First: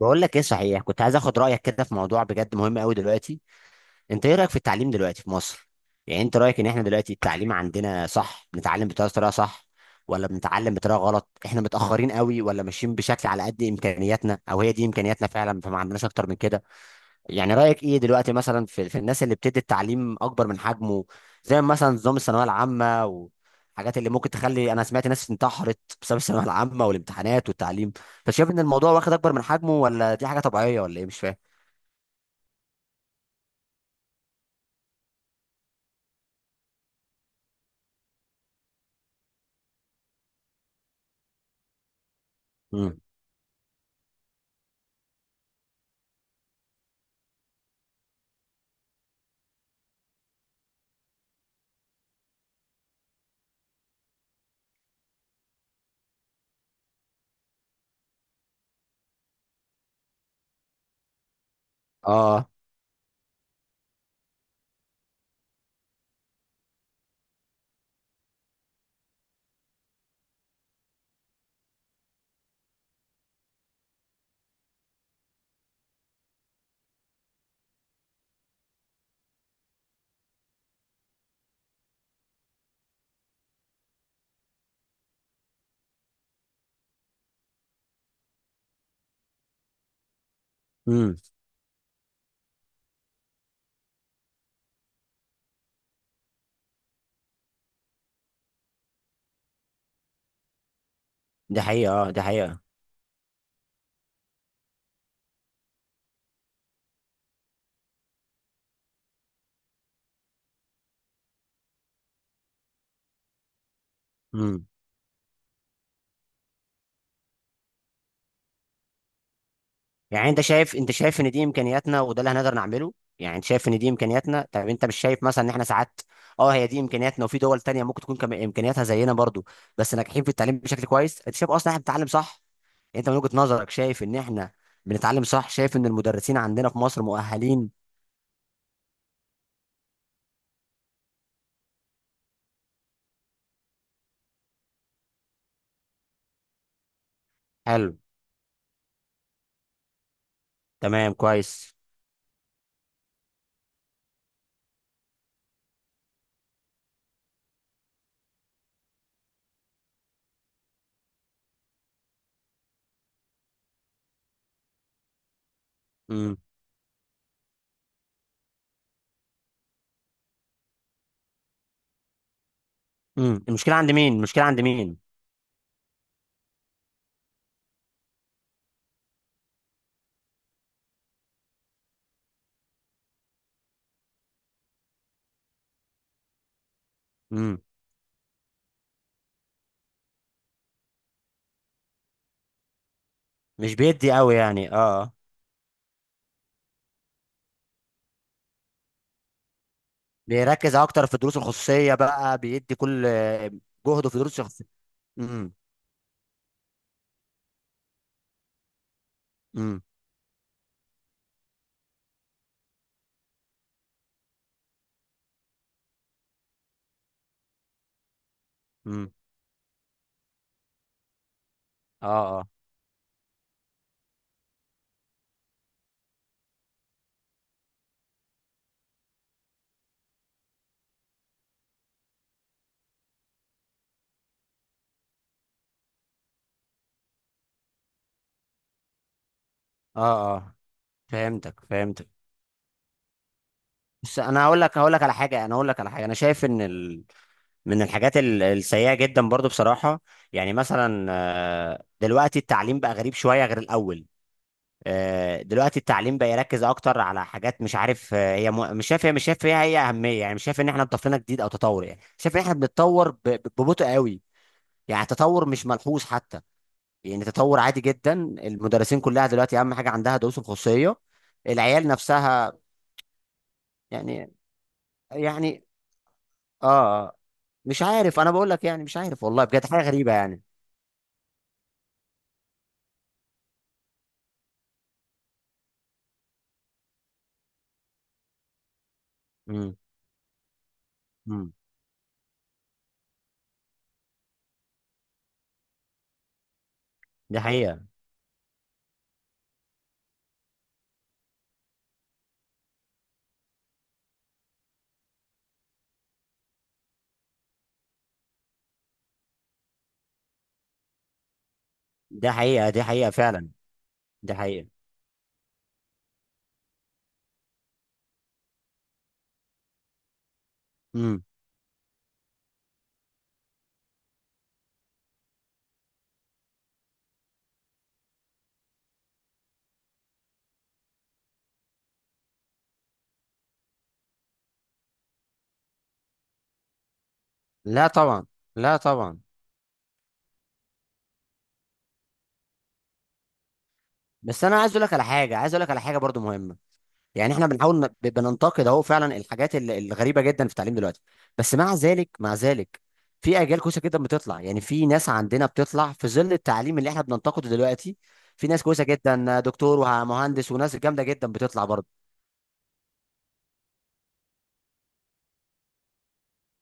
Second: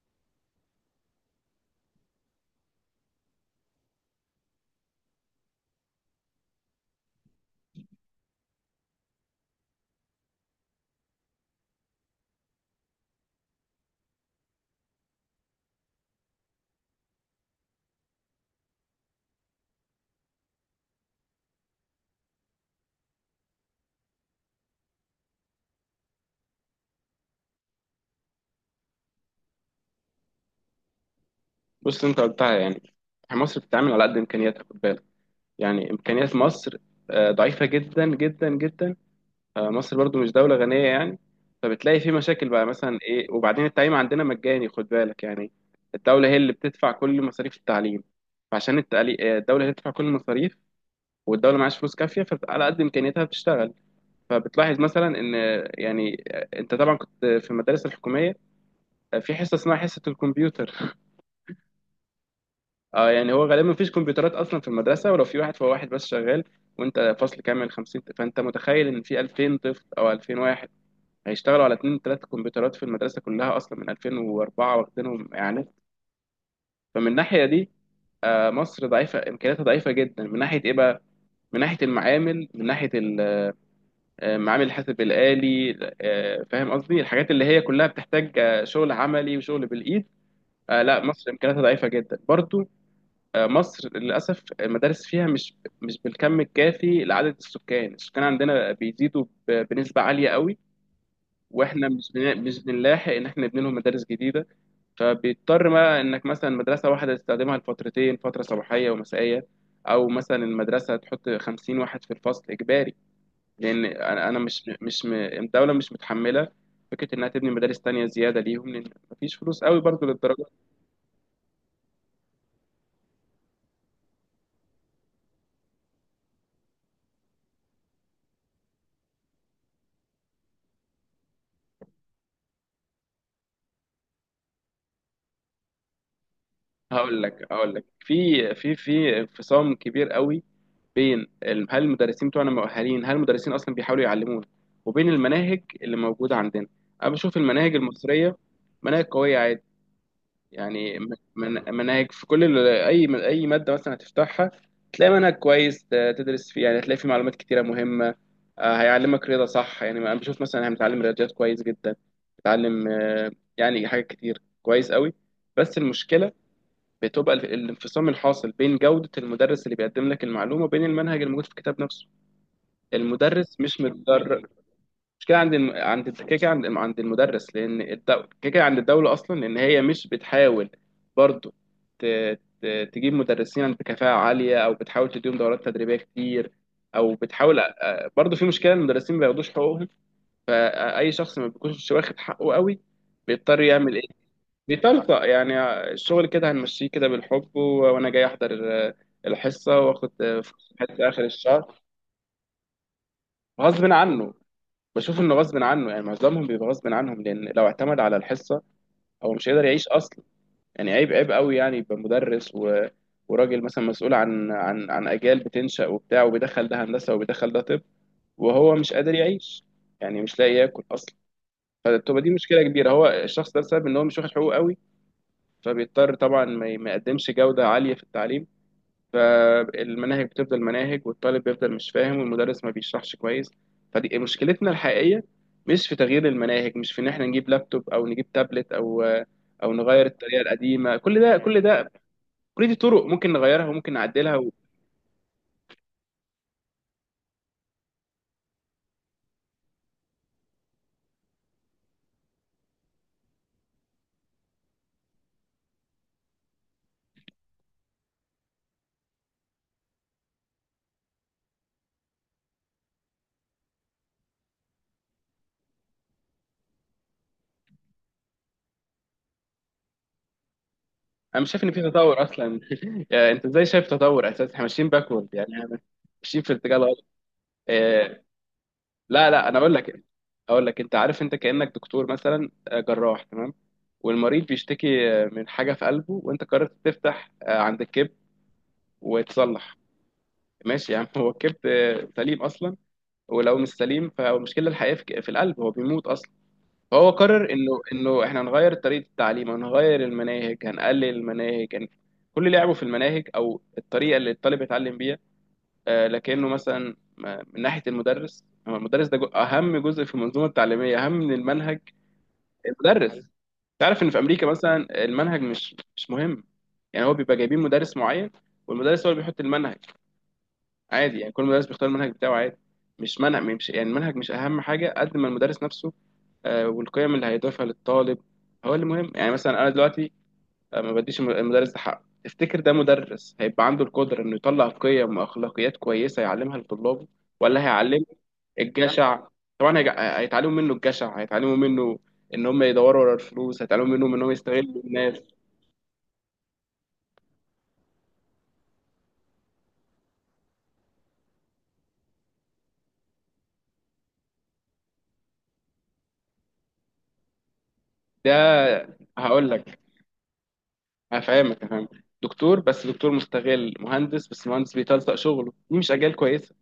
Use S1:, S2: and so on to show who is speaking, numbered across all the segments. S1: بقول لك ايه، صحيح كنت عايز اخد رايك كده في موضوع بجد مهم قوي دلوقتي. انت ايه رايك في التعليم دلوقتي في مصر؟ يعني انت رايك ان احنا دلوقتي التعليم عندنا صح، بنتعلم بطريقه صح؟ ولا بنتعلم بطريقه غلط؟ احنا متاخرين قوي ولا ماشيين بشكل على قد امكانياتنا، او هي دي امكانياتنا فعلا فما عندناش اكتر من كده؟ يعني رأيك ايه دلوقتي مثلا في الناس اللي بتدي التعليم اكبر من حجمه؟ زي مثلا نظام الثانوية العامة والحاجات اللي ممكن تخلي، انا سمعت ناس انتحرت بسبب الثانوية العامة والامتحانات والتعليم، فشايف ان الموضوع واخد اكبر من حجمه ولا دي حاجة طبيعية ولا ايه؟ مش فاهم.
S2: بص انت قلتها يعني. مصر بتتعامل على قد امكانياتها، خد بالك. يعني امكانيات مصر ضعيفه جدا جدا جدا. مصر برضو مش دوله غنيه يعني. فبتلاقي في مشاكل بقى، مثلا
S1: امم.
S2: ايه. وبعدين التعليم عندنا مجاني، خد بالك يعني. الدوله هي اللي بتدفع كل مصاريف التعليم. فعشان الدوله هي اللي بتدفع كل المصاريف. والدوله معهاش فلوس كافيه، فعلى قد امكانياتها بتشتغل. فبتلاحظ مثلا ان انت طبعا كنت في المدارس الحكوميه. في حصه اسمها حصه الكمبيوتر.
S1: اه.
S2: اه يعني هو غالبا مفيش كمبيوترات اصلا في المدرسه، ولو في واحد فهو واحد بس شغال. وانت فصل كامل 50. فانت متخيل ان في 2000 طفل او 2000 واحد هيشتغلوا على اتنين تلات كمبيوترات في المدرسه كلها؟ اصلا من 2004 واخدينهم اعلانات. فمن الناحيه دي، مصر ضعيفه، امكانياتها ضعيفه جدا. من ناحيه ايه بقى؟ من ناحيه المعامل، من ناحيه معامل الحاسب الالي. فاهم قصدي، الحاجات اللي هي كلها بتحتاج شغل عملي وشغل بالايد. لا،
S1: امم.
S2: مصر امكانياتها ضعيفه جدا برضو. مصر للأسف المدارس فيها مش بالكم الكافي لعدد السكان. السكان عندنا بيزيدوا بنسبة عالية قوي.
S1: دي
S2: واحنا
S1: حقيقة، اه دي حقيقة.
S2: مش بنلاحق ان احنا نبني لهم مدارس جديده. فبيضطر بقى انك مثلا مدرسه واحده تستخدمها لفترتين، فتره صباحيه ومسائيه. او مثلا المدرسه تحط 50 واحد في الفصل اجباري. لان انا أنا
S1: امم.
S2: مش مش م- الدوله مش متحمله فكره انها تبني مدارس تانية زياده ليهم، لان مفيش فلوس قوي برضو
S1: يعني انت
S2: للدرجه.
S1: شايف انت شايف ان دي امكانياتنا وده اللي هنقدر نعمله. يعني انت شايف ان دي امكانياتنا، طب انت مش شايف مثلا ان احنا ساعات؟ اه هي دي امكانياتنا، وفي دول تانية ممكن تكون كم امكانياتها زينا برضو بس ناجحين في التعليم بشكل كويس. انت شايف اصلا احنا بنتعلم صح؟ يعني انت من وجهة نظرك شايف ان احنا بنتعلم صح؟ شايف ان المدرسين عندنا في مصر
S2: هقول لك هقول
S1: مؤهلين؟
S2: لك في انفصام كبير قوي بين هل المدرسين بتوعنا مؤهلين، هل المدرسين اصلا بيحاولوا يعلمونا، وبين المناهج اللي موجوده عندنا. انا بشوف المناهج
S1: حلو.
S2: المصريه مناهج قويه عادي. يعني
S1: تمام، كويس.
S2: مناهج في كل اي ماده مثلا هتفتحها تلاقي منهج كويس تدرس فيه. يعني تلاقي فيه معلومات كتيره مهمه. هيعلمك رياضه صح. يعني انا بشوف مثلا هنتعلم رياضيات كويس جدا. بتعلم، يعني حاجات كتير كويس قوي. بس المشكله
S1: امم.
S2: بتبقى الانفصام الحاصل بين جودة المدرس اللي بيقدم لك المعلومة وبين المنهج الموجود في الكتاب نفسه.
S1: امم،
S2: المدرس
S1: المشكلة
S2: مش
S1: عند مين؟
S2: متدرب.
S1: المشكلة عند مين؟
S2: مش كده، عند الم... عند الد- كده كده عند المدرس، لأن كده كده عند الدولة أصلا، لأن هي مش بتحاول برضو ت... ت... تجيب مدرسين بكفاءة عالية، أو بتحاول تديهم دورات تدريبية كتير، أو
S1: امم.
S2: بتحاول. برضو في مشكلة، المدرسين ما بياخدوش حقوقهم. فأي شخص ما بيكونش واخد حقه قوي بيضطر
S1: مش
S2: يعمل،
S1: بيدي قوي يعني، اه.
S2: بيتلقى يعني الشغل كده هنمشيه كده بالحب، وانا جاي احضر آه، الحصه، واخد فلوس
S1: بيركز اكتر
S2: حتى
S1: في
S2: اخر
S1: الدروس
S2: الشهر.
S1: الخصوصية بقى، بيدي كل
S2: غصب
S1: جهده في
S2: عنه.
S1: دروس الخصوصية.
S2: بشوف انه
S1: امم.
S2: غصب عنه، يعني معظمهم بيبقى غصب عنهم، لان لو اعتمد على الحصه هو مش هيقدر
S1: امم.
S2: يعيش اصلا. يعني عيب عيب قوي، يعني يبقى مدرس وراجل مثلا مسؤول عن اجيال بتنشأ وبتاع، وبيدخل ده هندسه وبيدخل ده طب، وهو مش
S1: امم.
S2: قادر يعيش، يعني مش لاقي ياكل اصلا.
S1: اه.
S2: فبتبقى دي
S1: اه.
S2: مشكله كبيره. هو الشخص ده بسبب ان هو مش واخد حقوقه قوي فبيضطر طبعا ما يقدمش جودة عالية في التعليم. فالمناهج بتفضل مناهج، والطالب بيفضل مش فاهم، والمدرس ما بيشرحش كويس. فدي مشكلتنا الحقيقية، مش في تغيير المناهج، مش في ان احنا نجيب لابتوب او نجيب تابلت، او نغير
S1: اه.
S2: الطريقة
S1: اه،
S2: القديمة. كل ده كل
S1: فهمتك
S2: ده،
S1: فهمتك.
S2: كل دي طرق ممكن نغيرها وممكن
S1: بس
S2: نعدلها
S1: انا
S2: و...
S1: هقول لك على حاجه انا شايف ان من الحاجات السيئه جدا برضو بصراحه. يعني مثلا دلوقتي التعليم بقى غريب شويه غير الاول. دلوقتي التعليم بقى يركز اكتر على حاجات مش عارف. مش شايف، مش شايف فيها اهميه. يعني مش شايف ان احنا ضفنا جديد او تطور. يعني شايف ان احنا بنتطور ببطء قوي. يعني تطور مش ملحوظ حتى، يعني تطور عادي جدا. المدرسين كلها دلوقتي اهم حاجه عندها دروس الخصوصيه.
S2: انا مش شايف ان في
S1: العيال
S2: تطور
S1: نفسها
S2: اصلا. يعني انت ازاي شايف تطور؟
S1: يعني
S2: اساسا احنا ماشيين باكورد، يعني
S1: يعني
S2: إحنا ماشيين في
S1: اه.
S2: اتجاه غلط.
S1: آه. مش عارف،
S2: آه،
S1: انا بقول لك يعني، مش عارف
S2: لا،
S1: والله
S2: لا، انا
S1: بجد،
S2: اقول
S1: حاجه
S2: لك
S1: غريبه يعني.
S2: اقول لك انت عارف، انت كانك دكتور مثلا، جراح، تمام. والمريض بيشتكي من حاجه في قلبه، وانت قررت تفتح عند الكبد
S1: امم.
S2: وتصلح. ماشي يا عم. هو
S1: امم.
S2: الكبد سليم اصلا، ولو مش سليم فالمشكله الحقيقيه في القلب، هو بيموت اصلا. فهو
S1: دي
S2: قرر
S1: حقيقه،
S2: انه احنا هنغير طريقه التعليم، هنغير المناهج، هنقلل المناهج، كل لعبه في المناهج او الطريقه اللي الطالب يتعلم بيها. لكنه مثلا، من ناحية المدرس، هو المدرس ده أهم جزء في المنظومة التعليمية، أهم من المنهج.
S1: دي حقيقه. دي حقيقه
S2: المدرس،
S1: فعلا.
S2: تعرف إن في
S1: دي
S2: أمريكا
S1: حقيقه.
S2: مثلا المنهج مش مهم. يعني هو بيبقى جايبين مدرس معين، والمدرس هو اللي بيحط المنهج عادي.
S1: امم.
S2: يعني كل مدرس بيختار المنهج بتاعه عادي. مش منهج، مش يعني. المنهج مش أهم حاجة قد ما المدرس نفسه. والقيم اللي هيضيفها للطالب هو اللي مهم. يعني مثلا أنا دلوقتي ما بديش المدرس ده حقه. تفتكر ده مدرس هيبقى عنده القدرة إنه يطلع قيم وأخلاقيات كويسة يعلمها لطلابه، ولا
S1: لا
S2: هيعلمه
S1: طبعا، لا طبعا.
S2: الجشع؟ طبعا هيتعلموا منه الجشع، هيتعلموا منه ان هم يدوروا ورا الفلوس، هيتعلموا منهم ان هم
S1: بس انا عايز
S2: يستغلوا
S1: اقول لك على
S2: الناس،
S1: حاجه، عايز اقول لك على حاجه برضو مهمه. يعني احنا بنحاول بننتقد اهو فعلا الحاجات الغريبه جدا في التعليم دلوقتي، بس مع ذلك مع ذلك في اجيال كويسه جدا بتطلع. يعني في ناس عندنا بتطلع في ظل التعليم اللي احنا بننتقده دلوقتي،
S2: ده.
S1: في ناس كويسه جدا،
S2: هقول لك،
S1: دكتور ومهندس وناس جامده جدا
S2: هفهمك
S1: بتطلع
S2: هفهمك
S1: برضه.
S2: دكتور بس دكتور مستغل، مهندس بس مهندس بيتلصق شغله، دي مش اجيال كويسه.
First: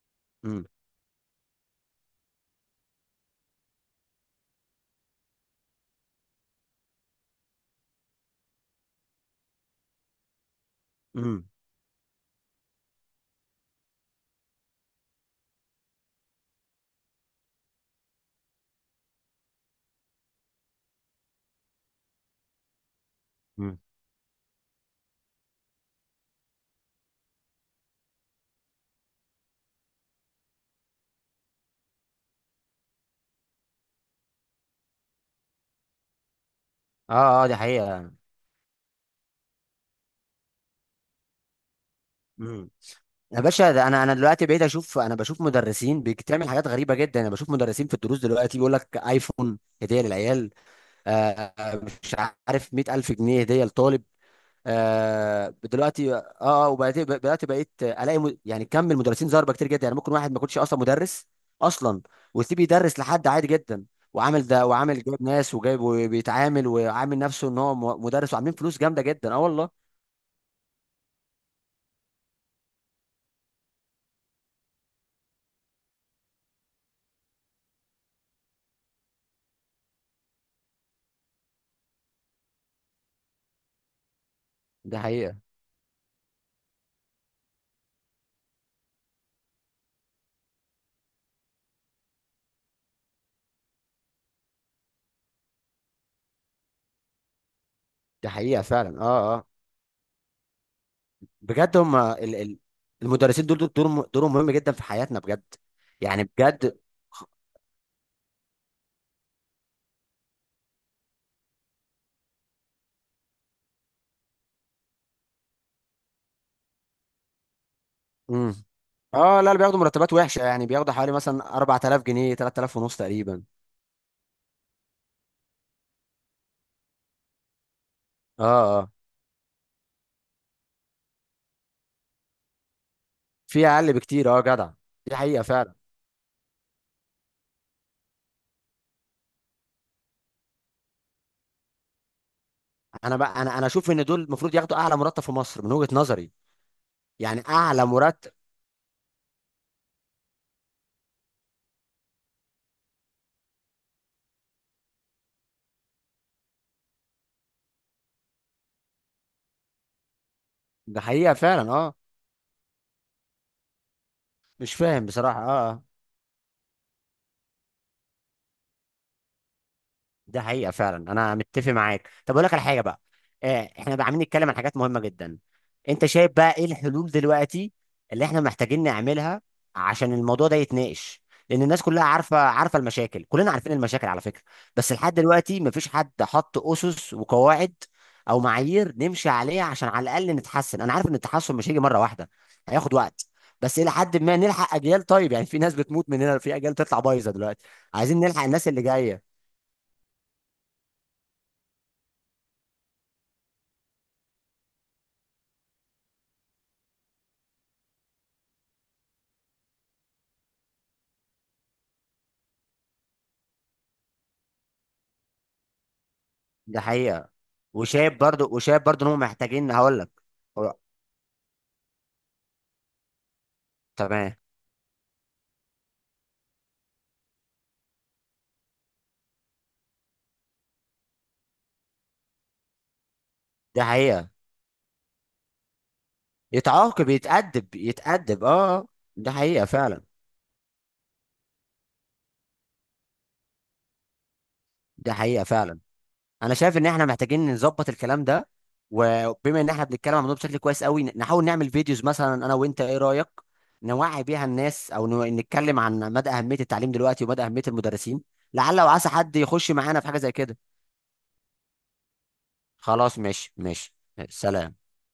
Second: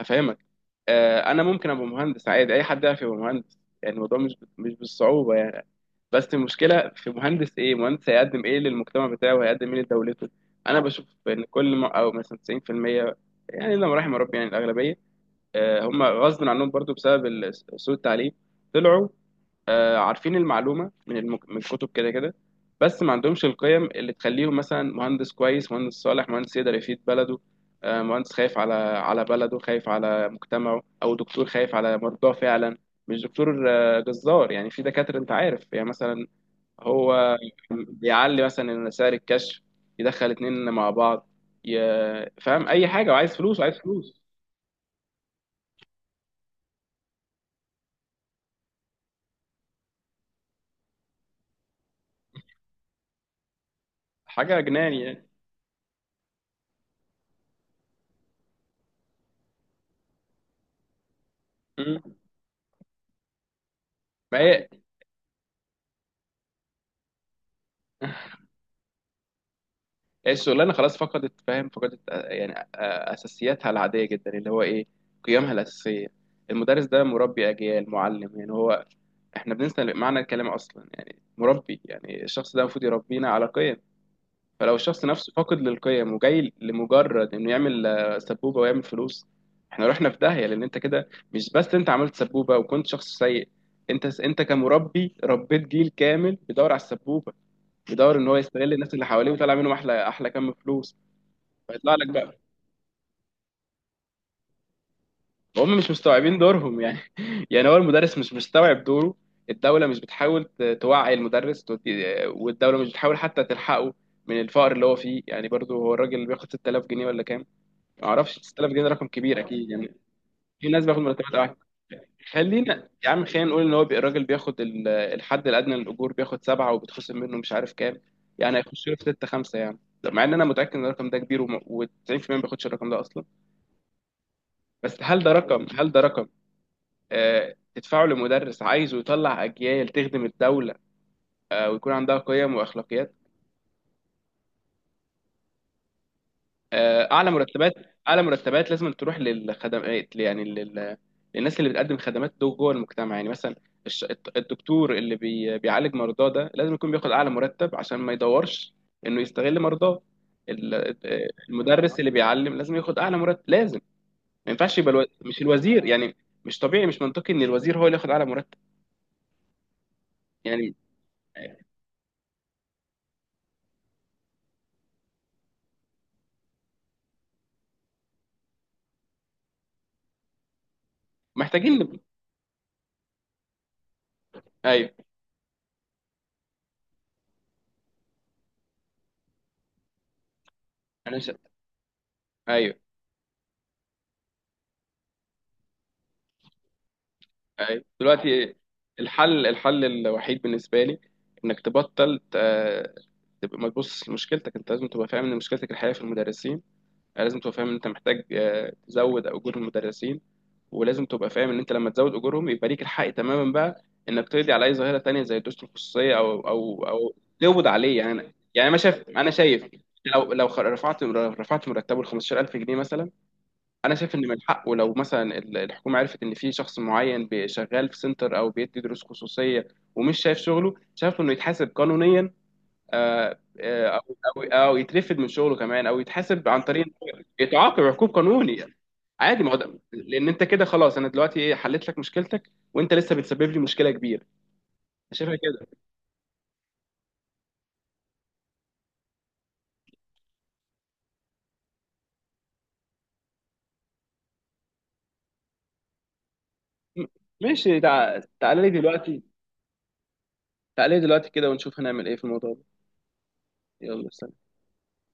S2: هفهمك.
S1: امم.
S2: انا ممكن ابقى مهندس عادي، اي حد يعرف يبقى مهندس. يعني الموضوع مش بالصعوبه يعني. بس المشكله في مهندس ايه، مهندس هيقدم ايه للمجتمع بتاعه وهيقدم ايه لدولته؟ انا بشوف ان
S1: امم.
S2: كل ما، او مثلا 90%، يعني لما رحم ربي يعني الاغلبيه، هم غصب عنهم برضو بسبب سوء التعليم. طلعوا عارفين المعلومة من الكتب كده كده، بس ما عندهمش
S1: امم.
S2: القيم اللي تخليهم مثلا مهندس كويس، مهندس صالح، مهندس يقدر يفيد بلده. مهندس خايف على بلده، خايف على مجتمعه، أو دكتور خايف على مرضاه فعلا. مش دكتور جزار. يعني في دكاترة أنت عارف، يعني مثلا هو
S1: اه. اه، دي حقيقه.
S2: بيعلي مثلا سعر الكشف، يدخل اتنين مع بعض، فاهم
S1: امم.
S2: أي حاجة، وعايز
S1: يا
S2: فلوس
S1: باشا،
S2: وعايز
S1: ده انا
S2: فلوس.
S1: دلوقتي بقيت اشوف، انا بشوف مدرسين بتعمل حاجات غريبه جدا. انا بشوف مدرسين في الدروس دلوقتي بيقول لك ايفون هديه للعيال. آه آه، مش عارف، 100,000 جنيه هديه لطالب.
S2: حاجة جنان
S1: دلوقتي وبدأت بدأت بقيت الاقي، يعني كم من المدرسين ضاربه كتير جدا. يعني ممكن واحد ما يكونش اصلا مدرس اصلا،
S2: يعني.
S1: ويسيب يدرس لحد عادي جدا.
S2: ما
S1: وعامل ده
S2: هي
S1: وعامل، جايب ناس وجايب وبيتعامل، وعامل نفسه ان هو مدرس، وعاملين فلوس جامده جدا، اه والله.
S2: الشغلانه خلاص فقدت، فاهم، فقدت اساسياتها العاديه جدا اللي هو ايه، قيمها الاساسيه. المدرس ده مربي اجيال، معلم يعني. هو احنا بننسى معنى الكلام اصلا، يعني مربي يعني الشخص ده المفروض يربينا على قيم. فلو
S1: دي
S2: الشخص نفسه
S1: حقيقه،
S2: فاقد للقيم وجاي لمجرد انه يعمل سبوبه ويعمل فلوس، احنا رحنا في داهيه، لان انت كده مش بس انت عملت سبوبه وكنت شخص سيء، انت، كمربي ربيت جيل كامل بيدور على السبوبه، بيدور ان
S1: دي
S2: هو
S1: حقيقه
S2: يستغل الناس
S1: فعلا.
S2: اللي حواليه
S1: اه. اه
S2: ويطلع منهم احلى احلى كم فلوس،
S1: بجد.
S2: فيطلع
S1: هم
S2: لك
S1: ال
S2: بقى.
S1: ال المدرسين دول دورهم مهم جدا في حياتنا بجد.
S2: هم مش
S1: يعني
S2: مستوعبين
S1: بجد.
S2: دورهم يعني. يعني هو المدرس مش مستوعب دوره. الدولة مش بتحاول توعي المدرس والدولة مش بتحاول حتى تلحقه من الفقر اللي هو فيه. يعني برضه هو الراجل اللي بياخد 6000 جنيه ولا كام، ما اعرفش.
S1: امم.
S2: 6000 جنيه ده رقم كبير
S1: اه، لا، اللي
S2: اكيد
S1: بياخدوا
S2: يعني.
S1: مرتبات وحشه يعني
S2: في ناس
S1: بياخدوا
S2: بياخد
S1: حوالي مثلا
S2: مرتبات.
S1: 4,000 جنيه، 3,000
S2: خلينا
S1: ونص
S2: يا عم،
S1: تقريبا.
S2: خلينا نقول ان هو الراجل بياخد الحد الادنى للاجور، بياخد سبعه وبيتخصم منه مش عارف كام، يعني هيخش
S1: اه،
S2: له في سته خمسه يعني. طب مع ان انا متاكد ان الرقم ده كبير، و90% ما بياخدش الرقم ده اصلا.
S1: في اقل بكتير، اه جدع.
S2: بس
S1: دي
S2: هل ده
S1: حقيقه
S2: رقم،
S1: فعلا.
S2: هل ده رقم تدفعه لمدرس عايزه يطلع اجيال تخدم الدوله ويكون عندها قيم واخلاقيات؟
S1: انا بقى، انا اشوف ان دول المفروض ياخدوا اعلى مرتب في مصر من وجهه نظري.
S2: اعلى
S1: يعني
S2: مرتبات.
S1: اعلى
S2: اعلى
S1: مرتب.
S2: مرتبات لازم تروح للخدمات، يعني للناس اللي بتقدم خدمات دول جوه المجتمع، يعني مثلا الدكتور اللي بيعالج مرضاه ده لازم يكون بياخد اعلى مرتب عشان ما يدورش انه يستغل مرضاه. ال-
S1: ده حقيقه فعلا، اه.
S2: المدرس اللي بيعلم لازم ياخد اعلى مرتب، لازم. ما
S1: مش
S2: ينفعش يبقى
S1: فاهم بصراحه،
S2: مش
S1: اه
S2: الوزير
S1: آه.
S2: يعني. مش طبيعي، مش منطقي ان الوزير هو اللي ياخد اعلى مرتب
S1: ده حقيقة
S2: يعني.
S1: فعلا، أنا متفق معاك. طب أقول لك على حاجة بقى. إحنا بقى عاملين نتكلم عن حاجات مهمة جدا، أنت شايف بقى إيه الحلول دلوقتي اللي إحنا محتاجين نعملها عشان الموضوع ده يتناقش؟ لأن
S2: محتاجين
S1: الناس
S2: نب-
S1: كلها عارفة المشاكل، كلنا عارفين المشاكل على فكرة،
S2: ايوه.
S1: بس لحد دلوقتي مفيش حد حط أسس وقواعد أو معايير نمشي عليها عشان على الأقل نتحسن. أنا عارف إن
S2: انا ش...
S1: التحسن مش هيجي مرة واحدة،
S2: ايوه.
S1: هياخد وقت، بس إلى حد ما نلحق أجيال. طيب يعني في ناس بتموت مننا، في أجيال تطلع بايظة دلوقتي،
S2: أيوة.
S1: عايزين نلحق
S2: دلوقتي
S1: الناس اللي جاية.
S2: الحل الوحيد بالنسبه لي انك تبطل، تبقى ما تبص لمشكلتك انت، لازم تبقى فاهم ان مشكلتك الحقيقيه في المدرسين. يعني لازم تبقى فاهم ان انت محتاج تزود اجور المدرسين، ولازم تبقى فاهم ان انت لما تزود اجورهم يبقى ليك الحق تماما بقى انك تقضي على اي ظاهره تانية زي الدروس الخصوصيه او
S1: ده
S2: او او
S1: حقيقة.
S2: تقبض عليه
S1: وشايف
S2: يعني.
S1: برضو
S2: انا
S1: وشايف برضو
S2: شايف
S1: ان هم
S2: انا شايف
S1: محتاجين، هقول لك.
S2: لو
S1: هو-
S2: رفعت مرتبه ل 15000 جنيه مثلا، انا شايف ان
S1: تمام.
S2: من حقه لو مثلا الحكومه عرفت ان في شخص معين شغال في سنتر او بيدي دروس خصوصيه ومش شايف شغله، شايف انه يتحاسب قانونيا، آه،
S1: ده
S2: آه، او
S1: حقيقة.
S2: او يترفد من شغله كمان، او يتحاسب عن طريق
S1: يتعاقب،
S2: إنه
S1: يتأدب
S2: يتعاقب عقوب
S1: يتأدب
S2: قانوني.
S1: اه آه. ده
S2: عادي، ما هو
S1: حقيقة
S2: ده.
S1: فعلا.
S2: لان انت كده خلاص، انا دلوقتي ايه، حليت لك مشكلتك وانت لسه بتسبب لي مشكله كبيره.
S1: ده
S2: أنا شايفها
S1: حقيقة
S2: كده.
S1: فعلا، انا شايف ان احنا محتاجين نظبط الكلام ده. وبما ان احنا بنتكلم عن الموضوع بشكل كويس قوي، نحاول نعمل فيديوز مثلا انا وانت، ايه رأيك؟ نوعي بيها الناس، او نتكلم عن مدى أهمية التعليم
S2: م-
S1: دلوقتي ومدى أهمية
S2: ماشي.
S1: المدرسين.
S2: تعالى لي
S1: لعل وعسى
S2: دلوقتي،
S1: حد يخش معانا في حاجة زي كده.
S2: تعالى لي دلوقتي كده ونشوف هنعمل ايه في الموضوع ده.
S1: خلاص، ماشي ماشي.
S2: يلا، سلام.
S1: سلام.